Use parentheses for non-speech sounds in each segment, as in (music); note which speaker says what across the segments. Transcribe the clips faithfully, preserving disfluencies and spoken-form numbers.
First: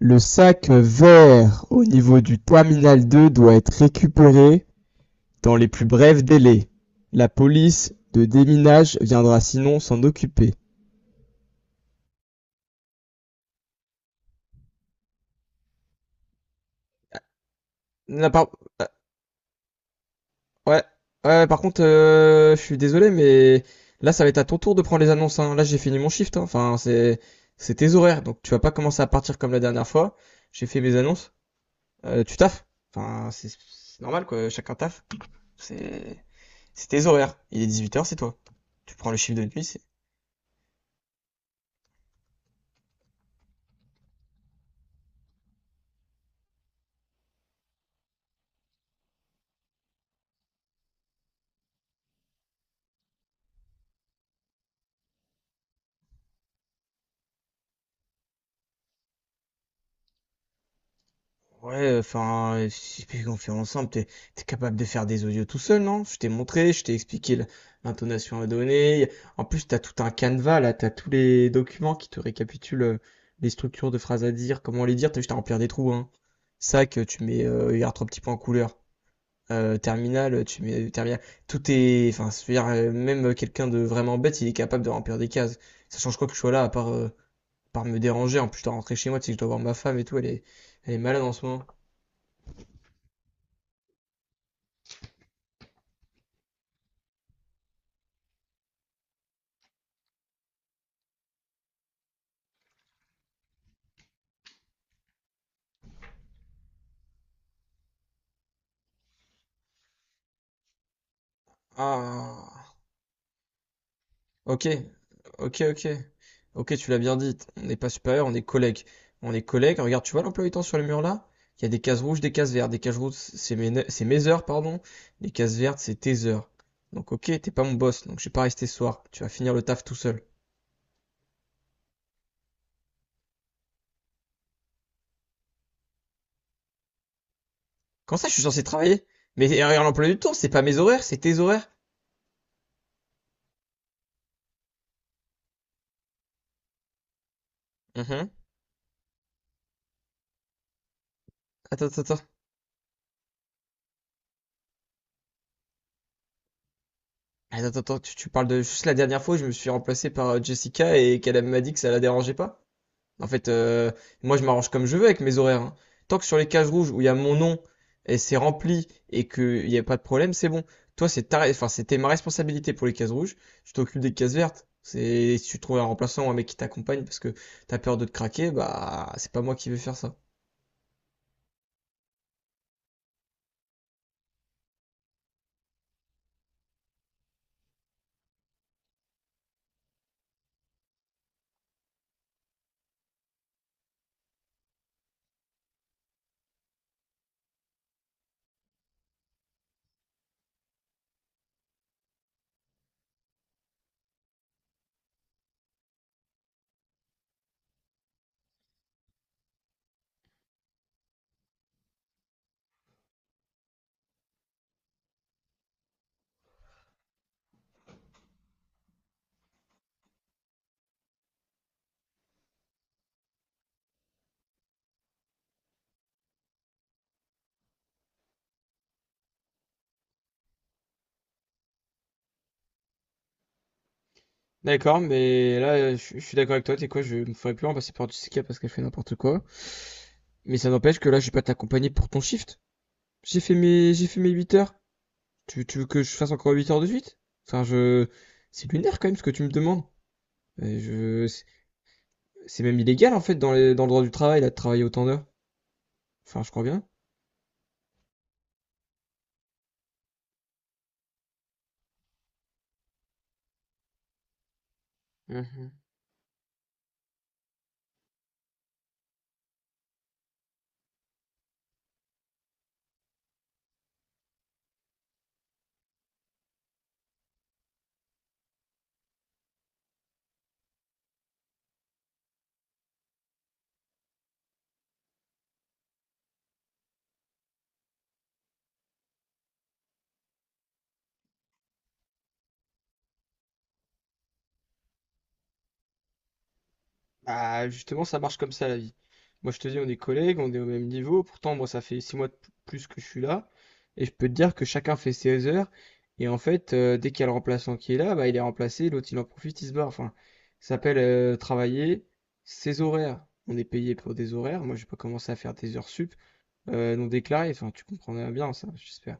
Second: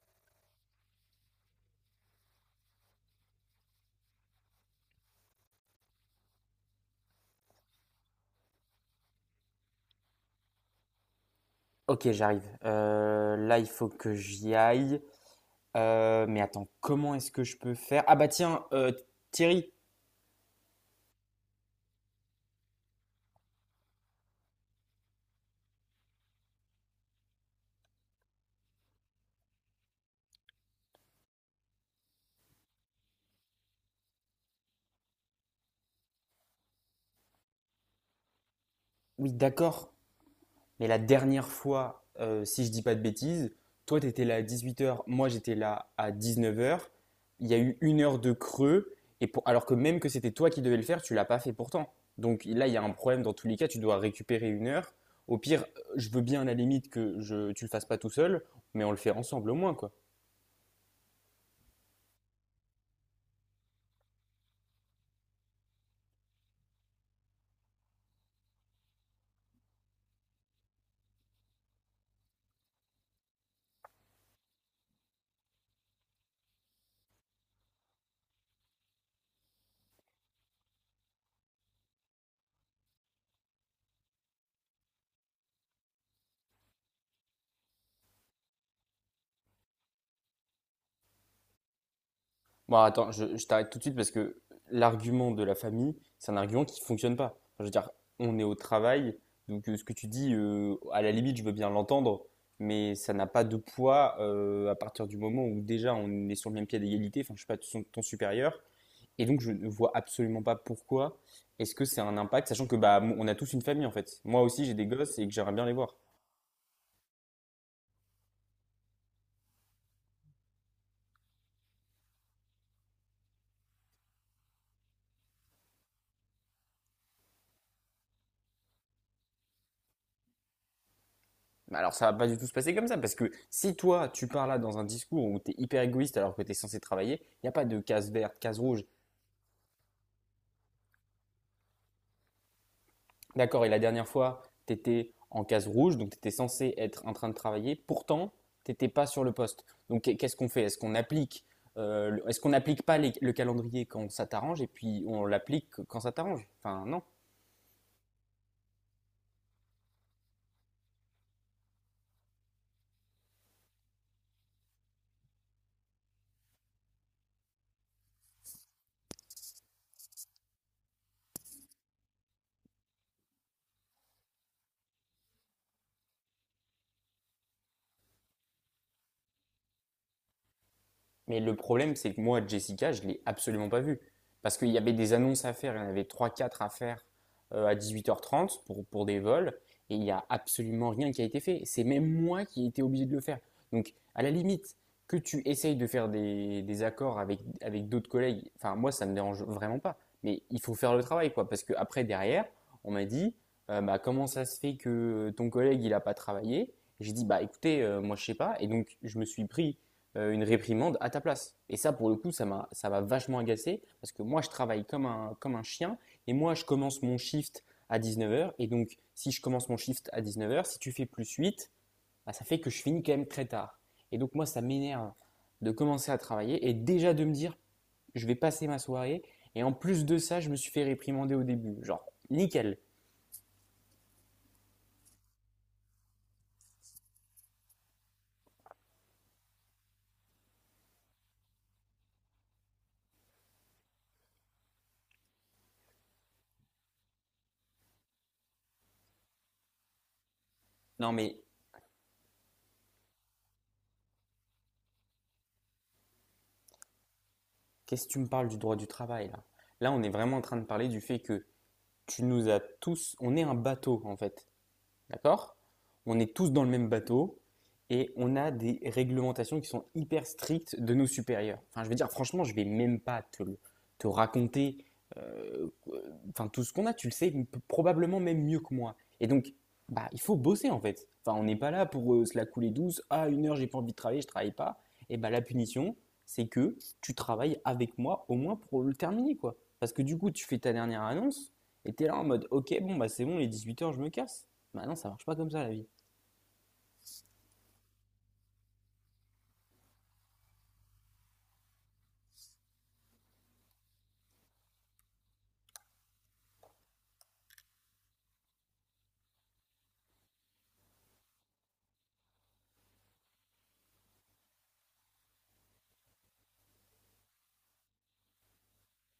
Speaker 1: Le sac vert au niveau du terminal deux doit être récupéré dans les plus brefs délais. La police de déminage viendra sinon s'en occuper.
Speaker 2: Ok, j'arrive. Euh, là, il faut que j'y aille. Euh, mais attends, comment est-ce que je peux faire? Ah
Speaker 1: Là,
Speaker 2: bah
Speaker 1: par...
Speaker 2: tiens,
Speaker 1: euh,
Speaker 2: euh, Thierry,
Speaker 1: Ouais. Ouais, par contre, euh, je suis désolé, mais là, ça va être à ton tour de prendre les annonces, hein. Là, j'ai fini mon shift, hein. Enfin, c'est tes horaires. Donc, tu vas pas commencer à partir comme la dernière fois. J'ai fait mes annonces. Euh, tu taffes. Enfin, c'est normal, quoi. Chacun taffe. C'est tes horaires. Il est dix-huit heures, c'est toi. Tu prends le
Speaker 2: oui,
Speaker 1: chiffre de nuit, c'est...
Speaker 2: d'accord. Mais la dernière fois, euh, si je dis pas de bêtises, toi, t'étais là à dix-huit heures. Moi, j'étais là à dix-neuf heures. Il y a eu une heure de creux. Et pour... Alors que même que c'était toi qui devais le faire, tu l'as pas fait pourtant. Donc là, il y a un problème dans tous les cas. Tu dois récupérer une heure. Au pire, je veux bien à la limite que je... tu le fasses pas tout seul, mais on le fait ensemble au moins, quoi.
Speaker 1: Ouais, enfin, euh, si on fait ensemble, t'es, t'es capable de faire des audios tout seul, non? Je t'ai montré, je t'ai expliqué l- l'intonation à donner. En plus, t'as tout un canevas, là, t'as tous les documents qui te récapitulent, euh, les structures de phrases à dire, comment les dire, t'as juste à remplir des trous, hein. Sac, euh, tu mets, euh, hier trois petits points en couleur. Euh, terminal, euh, tu mets, euh, terminal. Tout est, enfin, je veux dire, euh, même euh, quelqu'un de vraiment bête, il est capable de remplir des cases. Ça change quoi que je sois là, à part, euh, à part me déranger. En plus, je dois rentrer chez moi, tu sais que je dois voir ma femme et tout, elle est, elle est malade en ce moment.
Speaker 2: Bon, attends, je, je t'arrête tout de suite parce que l'argument de la famille, c'est un argument qui fonctionne pas. Enfin, je veux dire, on est au travail, donc euh, ce que tu dis, euh, à la limite, je veux bien l'entendre, mais ça n'a pas de poids euh, à partir du moment où déjà on est sur le même pied d'égalité, enfin, je sais pas, ton, ton supérieur. Et donc, je ne vois absolument pas pourquoi est-ce que c'est un impact, sachant
Speaker 1: Ah,
Speaker 2: que bah, on a tous une famille en fait. Moi
Speaker 1: ok,
Speaker 2: aussi, j'ai des gosses et que j'aimerais
Speaker 1: ok,
Speaker 2: bien les
Speaker 1: ok.
Speaker 2: voir.
Speaker 1: Ok, tu l'as bien dit. On n'est pas supérieur, on est collègues. On est collègues. Regarde, tu vois l'emploi du temps sur le mur là? Il y a des cases rouges, des cases vertes. Des cases rouges, c'est mes, ne- c'est mes heures, pardon. Les cases vertes, c'est tes heures. Donc, ok, t'es pas mon boss, donc je vais pas rester ce soir. Tu vas finir le taf tout seul.
Speaker 2: Bah alors ça va pas du tout se passer comme ça, parce que si toi tu parles là dans un discours où tu es hyper égoïste alors que tu es censé travailler, il n'y a pas de case
Speaker 1: Comment ça, je
Speaker 2: verte,
Speaker 1: suis
Speaker 2: case
Speaker 1: censé
Speaker 2: rouge.
Speaker 1: travailler? Mais regarde l'emploi du temps, c'est pas mes horaires, c'est tes horaires.
Speaker 2: D'accord, et la dernière fois, tu étais en case rouge, donc tu étais censé être en train de travailler,
Speaker 1: Mhm.
Speaker 2: pourtant tu n'étais pas sur le poste. Donc qu'est- ce qu'on fait? Est-ce qu'on applique
Speaker 1: Attends, attends,
Speaker 2: euh,
Speaker 1: attends.
Speaker 2: est-ce qu'on n'applique pas les- le calendrier quand ça t'arrange et puis on l'applique quand ça t'arrange? Enfin non.
Speaker 1: Attends, attends, attends, tu, tu parles de juste la dernière fois, où je me suis remplacé par euh, Jessica et qu'elle m'a dit que ça la dérangeait pas? En fait, euh, moi, je m'arrange comme je veux avec mes horaires, hein. Tant que sur les cases rouges où il y a mon nom et c'est rempli et qu'il n'y a pas de problème, c'est bon. Toi, c'est ta... enfin, c'était ma responsabilité pour les cases rouges. Je t'occupe des cases vertes. C'est si tu trouves un remplaçant ou un mec qui t'accompagne parce que t'as peur de te craquer, bah c'est pas moi qui vais faire ça.
Speaker 2: Mais le problème, c'est que moi, Jessica, je ne l'ai absolument pas vue. Parce qu'il y avait des annonces à faire, il y en avait trois, quatre à faire euh, à dix-huit heures trente pour, pour des vols, et il n'y a absolument rien qui a été fait. C'est même moi qui ai été obligé de le faire. Donc, à la limite, que tu essayes de faire des, des accords avec, avec d'autres collègues, enfin, moi, ça ne me dérange vraiment pas. Mais il faut faire le travail, quoi. Parce que après derrière, on m'a dit, euh, bah, comment ça se fait que ton collègue, il n'a pas travaillé? J'ai dit, bah, écoutez, euh, moi, je ne sais pas. Et donc, je me suis pris euh, une réprimande à ta place. Et ça, pour le coup, ça m'a, ça m'a vachement agacé parce que moi, je travaille comme un, comme un chien et moi, je commence mon shift à dix neuf heures. Et donc, si je commence mon shift à dix neuf heures, si tu fais plus huit, bah, ça fait que je finis quand même très tard. Et donc, moi, ça m'énerve de commencer à travailler et déjà de me dire, je vais passer ma soirée. Et en plus de ça, je me suis fait réprimander au début. Genre, nickel.
Speaker 1: D'accord, mais là, je, je suis d'accord avec toi, t'es quoi, je me ferais plus en par du C K parce qu'elle fait n'importe quoi. Mais ça n'empêche que là, je vais pas t'accompagner pour ton shift. J'ai fait mes, j'ai fait mes huit heures. Tu, tu veux que je fasse encore huit heures de suite? Enfin, je... C'est lunaire quand même ce que tu me demandes. Et
Speaker 2: Non,
Speaker 1: je...
Speaker 2: mais
Speaker 1: C'est même illégal en fait dans les... dans le droit du travail là, de travailler autant d'heures. Enfin, je crois bien.
Speaker 2: qu'est-ce que tu me parles du droit du travail là? Là, on est vraiment en train de parler du fait que tu nous as tous, on est un bateau en fait. D'accord?
Speaker 1: Mhm.
Speaker 2: On est tous dans le même bateau et on a des réglementations qui sont hyper strictes de nos supérieurs. Enfin, je veux dire, franchement, je ne vais même pas te, te raconter euh, euh, enfin, tout ce qu'on a, tu le sais probablement même mieux que moi. Et donc, bah, il faut bosser en fait. Enfin, on n'est pas là pour euh, se la couler douce. Ah, une heure, j'ai pas envie de travailler, je travaille pas. Et bah, la punition, c'est que tu travailles avec moi au moins pour le terminer, quoi. Parce que du coup, tu fais ta dernière annonce et t'es là en mode, ok, bon, bah, c'est bon, les dix-huit heures, je me casse. Bah non, ça marche pas comme ça la vie.
Speaker 1: Bah justement, ça marche comme ça la vie. Moi, je te dis, on est collègues, on est au même niveau. Pourtant, moi, ça fait six mois de plus que je suis là, et je peux te dire que chacun fait ses heures. Et en fait, euh, dès qu'il y a le remplaçant qui est là, bah, il est remplacé, l'autre il en profite, il se barre. Enfin, ça s'appelle euh, travailler ses horaires. On est payé pour des horaires. Moi, j'ai pas commencé à faire des heures sup, euh, non déclarés. Enfin, tu comprendras bien ça, j'espère.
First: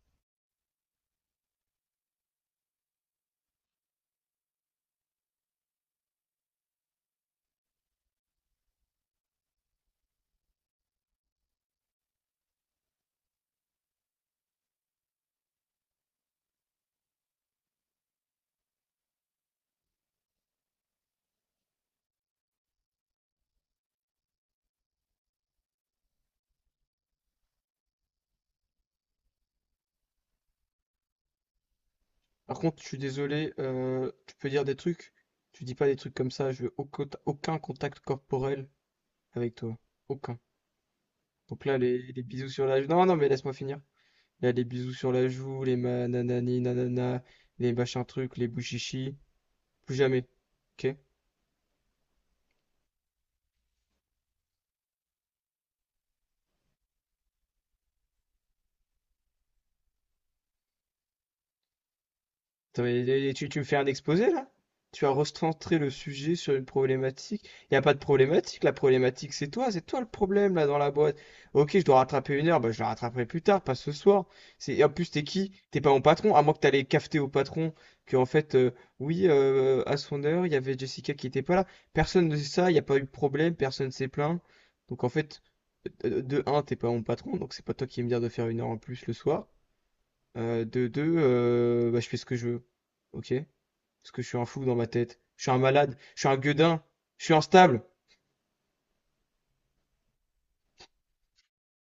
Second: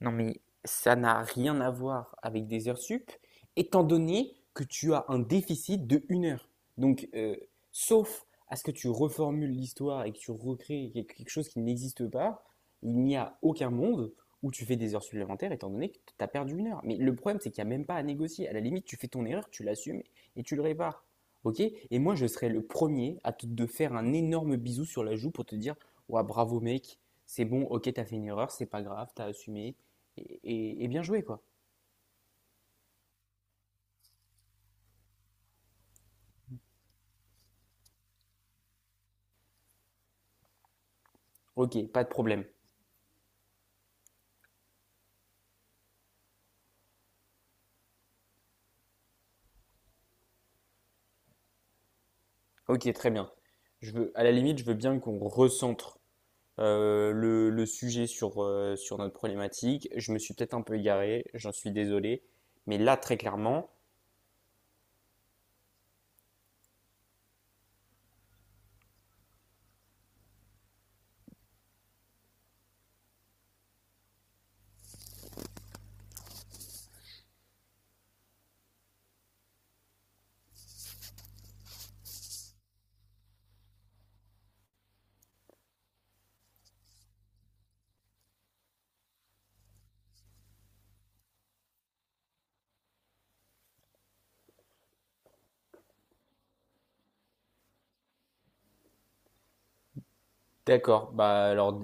Speaker 2: Non mais ça n'a rien à voir avec des heures sup, étant donné que tu as un déficit de une heure. Donc, euh, sauf à ce que tu reformules l'histoire et que tu recrées quelque chose qui n'existe pas, il n'y a aucun monde où tu fais des heures supplémentaires, étant donné que tu as perdu une heure. Mais le problème, c'est qu'il n'y a même pas à négocier. À la limite, tu fais ton erreur, tu l'assumes et tu le répares. Ok. Et moi, je serais le premier à te de faire un énorme bisou sur la joue pour te dire, ouais, bravo mec, c'est bon, ok, t'as fait une erreur, c'est pas grave, t'as assumé, et, et- et bien joué, quoi.
Speaker 1: Par contre, je suis désolé, euh, tu peux dire des trucs. Tu dis pas des trucs comme ça. Je veux aucun, aucun contact corporel avec toi. Aucun. Donc là,
Speaker 2: Ok, pas de
Speaker 1: les, les
Speaker 2: problème.
Speaker 1: bisous sur la joue. Non, non, mais laisse-moi finir. Là, les bisous sur la joue, les ma- nanani nanana, les machins trucs, les bouchichis. Plus jamais. Ok?
Speaker 2: Ok, très bien. Je veux, à la limite, je veux bien qu'on recentre euh, le, le sujet sur, euh, sur notre problématique. Je me suis peut-être un peu égaré, j'en suis désolé. Mais
Speaker 1: Attends,
Speaker 2: là, très
Speaker 1: mais tu, tu me
Speaker 2: clairement,
Speaker 1: fais un exposé là? Tu as recentré le sujet sur une problématique. Il n'y a pas de problématique, la problématique c'est toi, c'est toi le problème là dans la boîte. Ok, je dois rattraper une heure, bah, je la rattraperai plus tard, pas ce soir. C'est... et en plus, t'es qui? T'es pas mon patron, à moins que t'allais cafeter au patron que en fait, euh, oui, euh, à son heure, il y avait Jessica qui était pas là. Personne ne sait ça, il n'y a pas eu de problème, personne s'est plaint. Donc en fait, euh, de un, t'es pas mon patron, donc c'est pas toi qui vas me dire de faire une heure en plus le soir. Euh, de deux, euh, bah, je fais ce que je veux. Ok? Parce que je suis un fou dans ma tête. Je suis un malade. Je suis un gueudin. Je suis instable.
Speaker 2: d'accord. Bah alors,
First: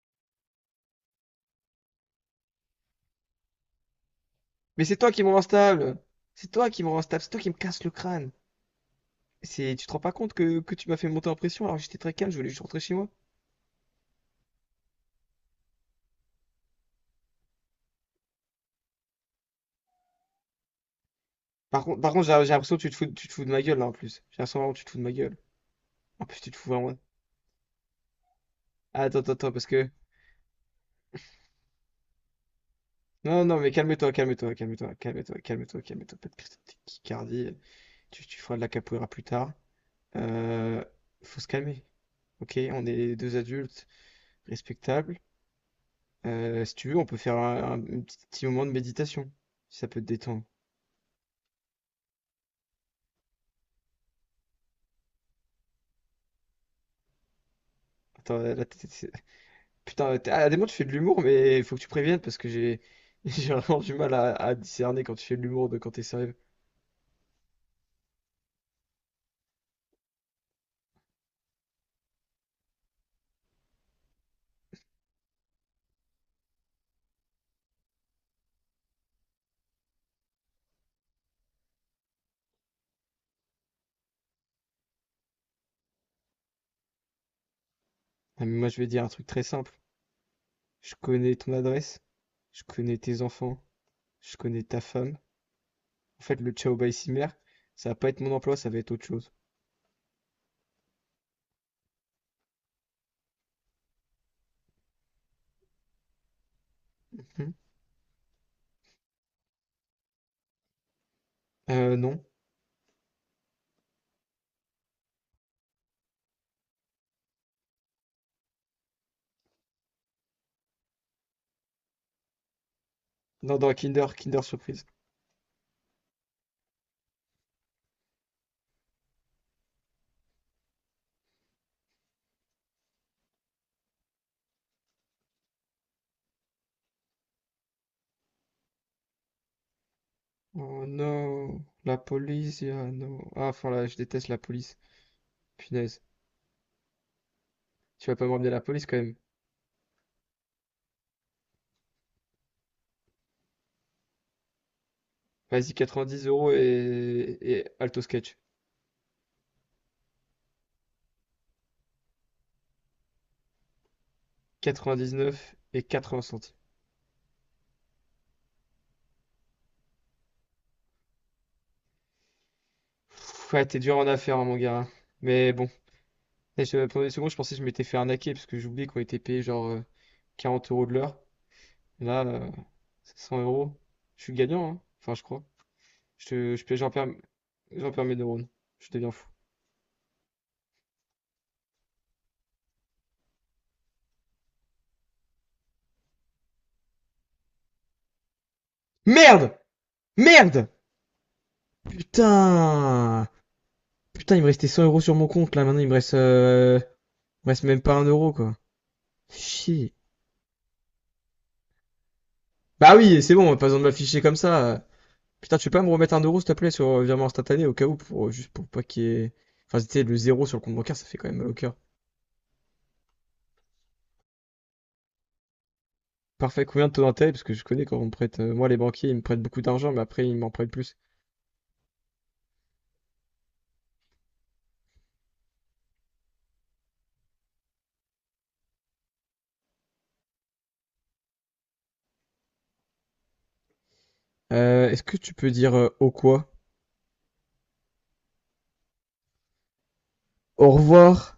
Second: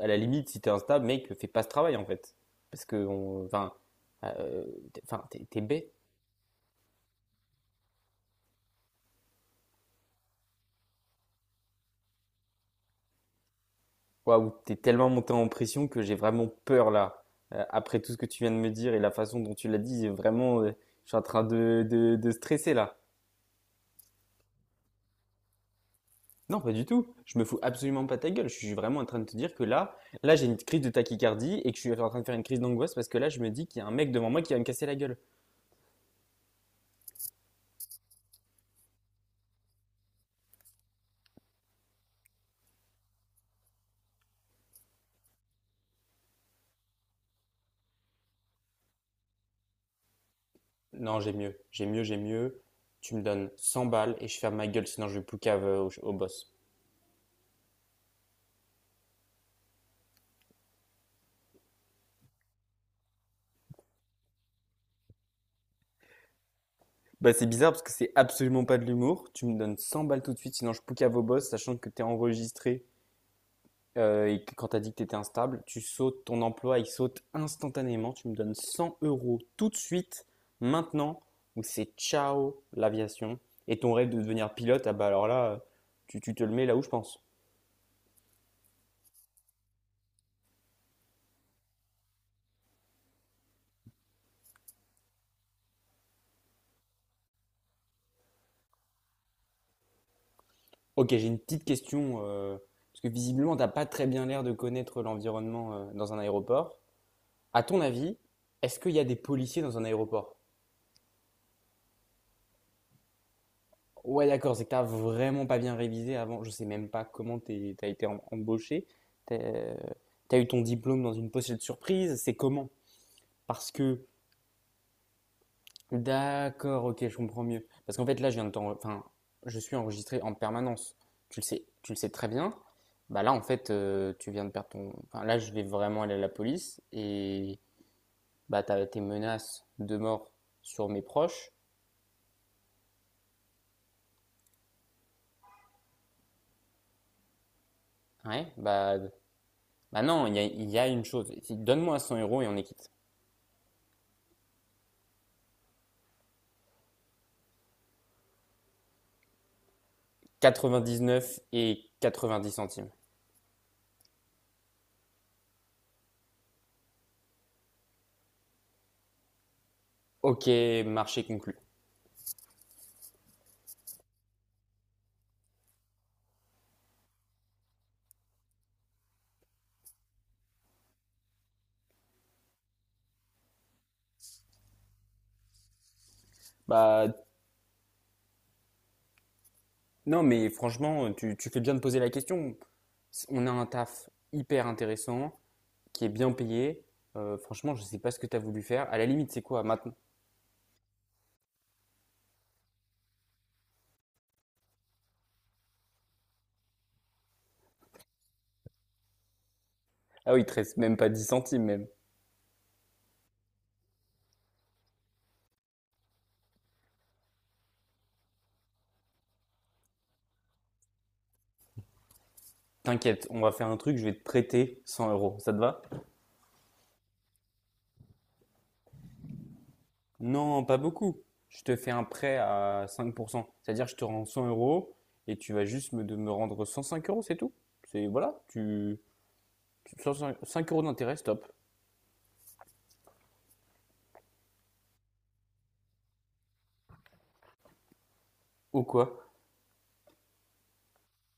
Speaker 2: à la limite, si t'es instable, mec, fais pas ce travail en fait. Parce que, on- enfin, euh,
Speaker 1: Mais c'est
Speaker 2: t'es-
Speaker 1: toi qui
Speaker 2: enfin,
Speaker 1: me rends
Speaker 2: t'es t'es bête.
Speaker 1: instable. C'est toi qui me rends instable. C'est toi qui me casse le crâne. C'est, tu te rends pas compte que, que tu m'as fait monter en pression alors que j'étais très calme. Je voulais juste rentrer chez moi.
Speaker 2: Waouh, t'es tellement monté en pression que j'ai vraiment peur là. Euh, après tout ce que tu viens de me dire et la façon dont tu l'as dit, j'ai vraiment, euh, je suis en train
Speaker 1: Par
Speaker 2: de,
Speaker 1: contre, par
Speaker 2: de,
Speaker 1: contre,
Speaker 2: de
Speaker 1: j'ai j'ai
Speaker 2: stresser
Speaker 1: l'impression que tu te
Speaker 2: là.
Speaker 1: fous, tu te fous de ma gueule là en plus. J'ai l'impression vraiment que tu te fous de ma gueule. En plus, tu te
Speaker 2: Non,
Speaker 1: fous
Speaker 2: pas du
Speaker 1: vraiment.
Speaker 2: tout. Je me fous absolument pas de ta gueule. Je suis vraiment
Speaker 1: Ah,
Speaker 2: en train
Speaker 1: attends,
Speaker 2: de
Speaker 1: attends,
Speaker 2: te
Speaker 1: attends,
Speaker 2: dire que
Speaker 1: parce que...
Speaker 2: là, là, j'ai une crise de tachycardie et que je suis en train de faire une crise d'angoisse parce que là, je
Speaker 1: Non,
Speaker 2: me
Speaker 1: non,
Speaker 2: dis
Speaker 1: mais
Speaker 2: qu'il y a un
Speaker 1: calme-toi,
Speaker 2: mec devant moi
Speaker 1: calme-toi,
Speaker 2: qui va me casser
Speaker 1: calme-toi,
Speaker 2: la gueule.
Speaker 1: calme-toi, calme-toi, calme-toi. Pas de crise de tachycardie. Tu, tu feras de la capoeira plus tard. Euh, Faut se calmer. Ok, on est deux adultes respectables. Euh, si tu veux, on peut faire un, un petit moment de méditation, si ça peut te détendre.
Speaker 2: Non, j'ai mieux. J'ai mieux, j'ai mieux. Tu me donnes cent balles et je ferme ma gueule, sinon je vais poucave euh, au, au boss.
Speaker 1: Attends, là, t'es- t'es- putain, t'es- à des moments tu fais de l'humour, mais il faut que tu préviennes parce que j'ai (laughs) j'ai vraiment du mal à, à discerner quand tu fais de l'humour de quand t'es sérieux.
Speaker 2: Bah, c'est bizarre parce que c'est absolument pas de l'humour. Tu me donnes cent balles tout de suite, sinon je poucave au boss, sachant que t'es enregistré. Euh, et que- quand tu as dit que tu étais instable, tu sautes, ton emploi, il saute instantanément. Tu me donnes cent euros tout de suite, maintenant, ou c'est ciao l'aviation. Et ton rêve de devenir pilote, ah bah alors là, euh, tu, tu te le mets là où je pense.
Speaker 1: Ah, mais moi, je vais dire un truc très simple. Je connais ton adresse, je connais tes enfants, je connais ta femme. En fait, le ciao bye cimer, ça va pas être mon emploi, ça va être autre chose.
Speaker 2: Ok, j'ai une petite question, euh, parce que visiblement, t'as pas très bien l'air de connaître l'environnement euh, dans un aéroport.
Speaker 1: Mhm.
Speaker 2: À ton avis, est-ce qu'il y a des policiers dans un aéroport?
Speaker 1: Euh, non.
Speaker 2: Ouais, d'accord, c'est que t'as vraiment pas bien révisé avant. Je sais même pas comment t'es- t'as été em- embauché. T'as T'as eu ton diplôme dans une pochette surprise. C'est comment?
Speaker 1: Non,
Speaker 2: Parce
Speaker 1: dans
Speaker 2: que,
Speaker 1: Kinder, Kinder Surprise.
Speaker 2: d'accord, ok, je comprends mieux. Parce qu'en fait, là, je viens de t'en- enfin, je suis enregistré en permanence. Tu le sais, tu le sais très bien. Bah là, en fait, euh, tu viens de perdre ton. Enfin, là, je vais vraiment aller à la police et bah t'as tes menaces de mort
Speaker 1: Oh
Speaker 2: sur mes proches.
Speaker 1: non, la police, ah non. Ah, enfin là, je déteste la police. Punaise. Tu vas pas me
Speaker 2: Ouais,
Speaker 1: ramener la police quand
Speaker 2: bah,
Speaker 1: même.
Speaker 2: bah non, il y a, il y a une chose. Donne-moi cent euros et on est quitte.
Speaker 1: Vas-y, quatre-vingt-dix euros et, et Alto Sketch.
Speaker 2: Quatre-vingt-dix-neuf et quatre-vingt-dix centimes.
Speaker 1: quatre-vingt-dix-neuf et quatre-vingts centimes.
Speaker 2: Ok, marché conclu.
Speaker 1: Pff, ouais, t'es dur en affaires, hein, mon gars, hein. Mais bon. Et je, pendant des secondes, je pensais que je m'étais fait arnaquer parce que j'oubliais qu'on était payé genre euh, quarante euros de l'heure. Là, euh, c'est cent euros. Je suis gagnant, hein. Enfin, je crois. Je, je, j'en perds,
Speaker 2: Bah
Speaker 1: j'en perds mes neurones. Je deviens fou.
Speaker 2: non, mais franchement, tu, tu fais bien de poser la question. On a un taf hyper intéressant, qui est bien payé. Euh, franchement, je sais pas ce que tu as voulu faire. À la limite, c'est
Speaker 1: Merde!
Speaker 2: quoi maintenant?
Speaker 1: Merde! Putain! Putain, il me restait cent euros sur mon compte là. Maintenant, il me reste, euh, il me reste même pas un euro quoi. Chier.
Speaker 2: Ah oui, il te reste même pas dix centimes même.
Speaker 1: Bah oui, c'est bon, pas besoin de m'afficher comme ça. Putain, tu peux pas me remettre un euro s'il te plaît sur euh, virement instantané au cas où pour euh, juste pour pas qu'il y ait... Enfin, c'était le zéro sur le compte bancaire, ça fait quand même mal au cœur.
Speaker 2: T'inquiète, on va faire un truc, je vais te prêter cent euros. Ça te va?
Speaker 1: Parfait. Combien de taux d'intérêt? Parce que je connais quand on me prête, euh, moi, les banquiers, ils me prêtent beaucoup d'argent, mais après, ils m'en
Speaker 2: Non,
Speaker 1: prêtent
Speaker 2: pas
Speaker 1: plus.
Speaker 2: beaucoup. Je te fais un prêt à cinq pour cent. C'est-à-dire, je te rends cent euros et tu vas juste me, de me rendre cent cinq euros, c'est tout. C'est, voilà, tu, cinq euros d'intérêt, stop.
Speaker 1: Euh, est-ce que tu peux dire euh, au quoi?
Speaker 2: Ou quoi
Speaker 1: Au revoir.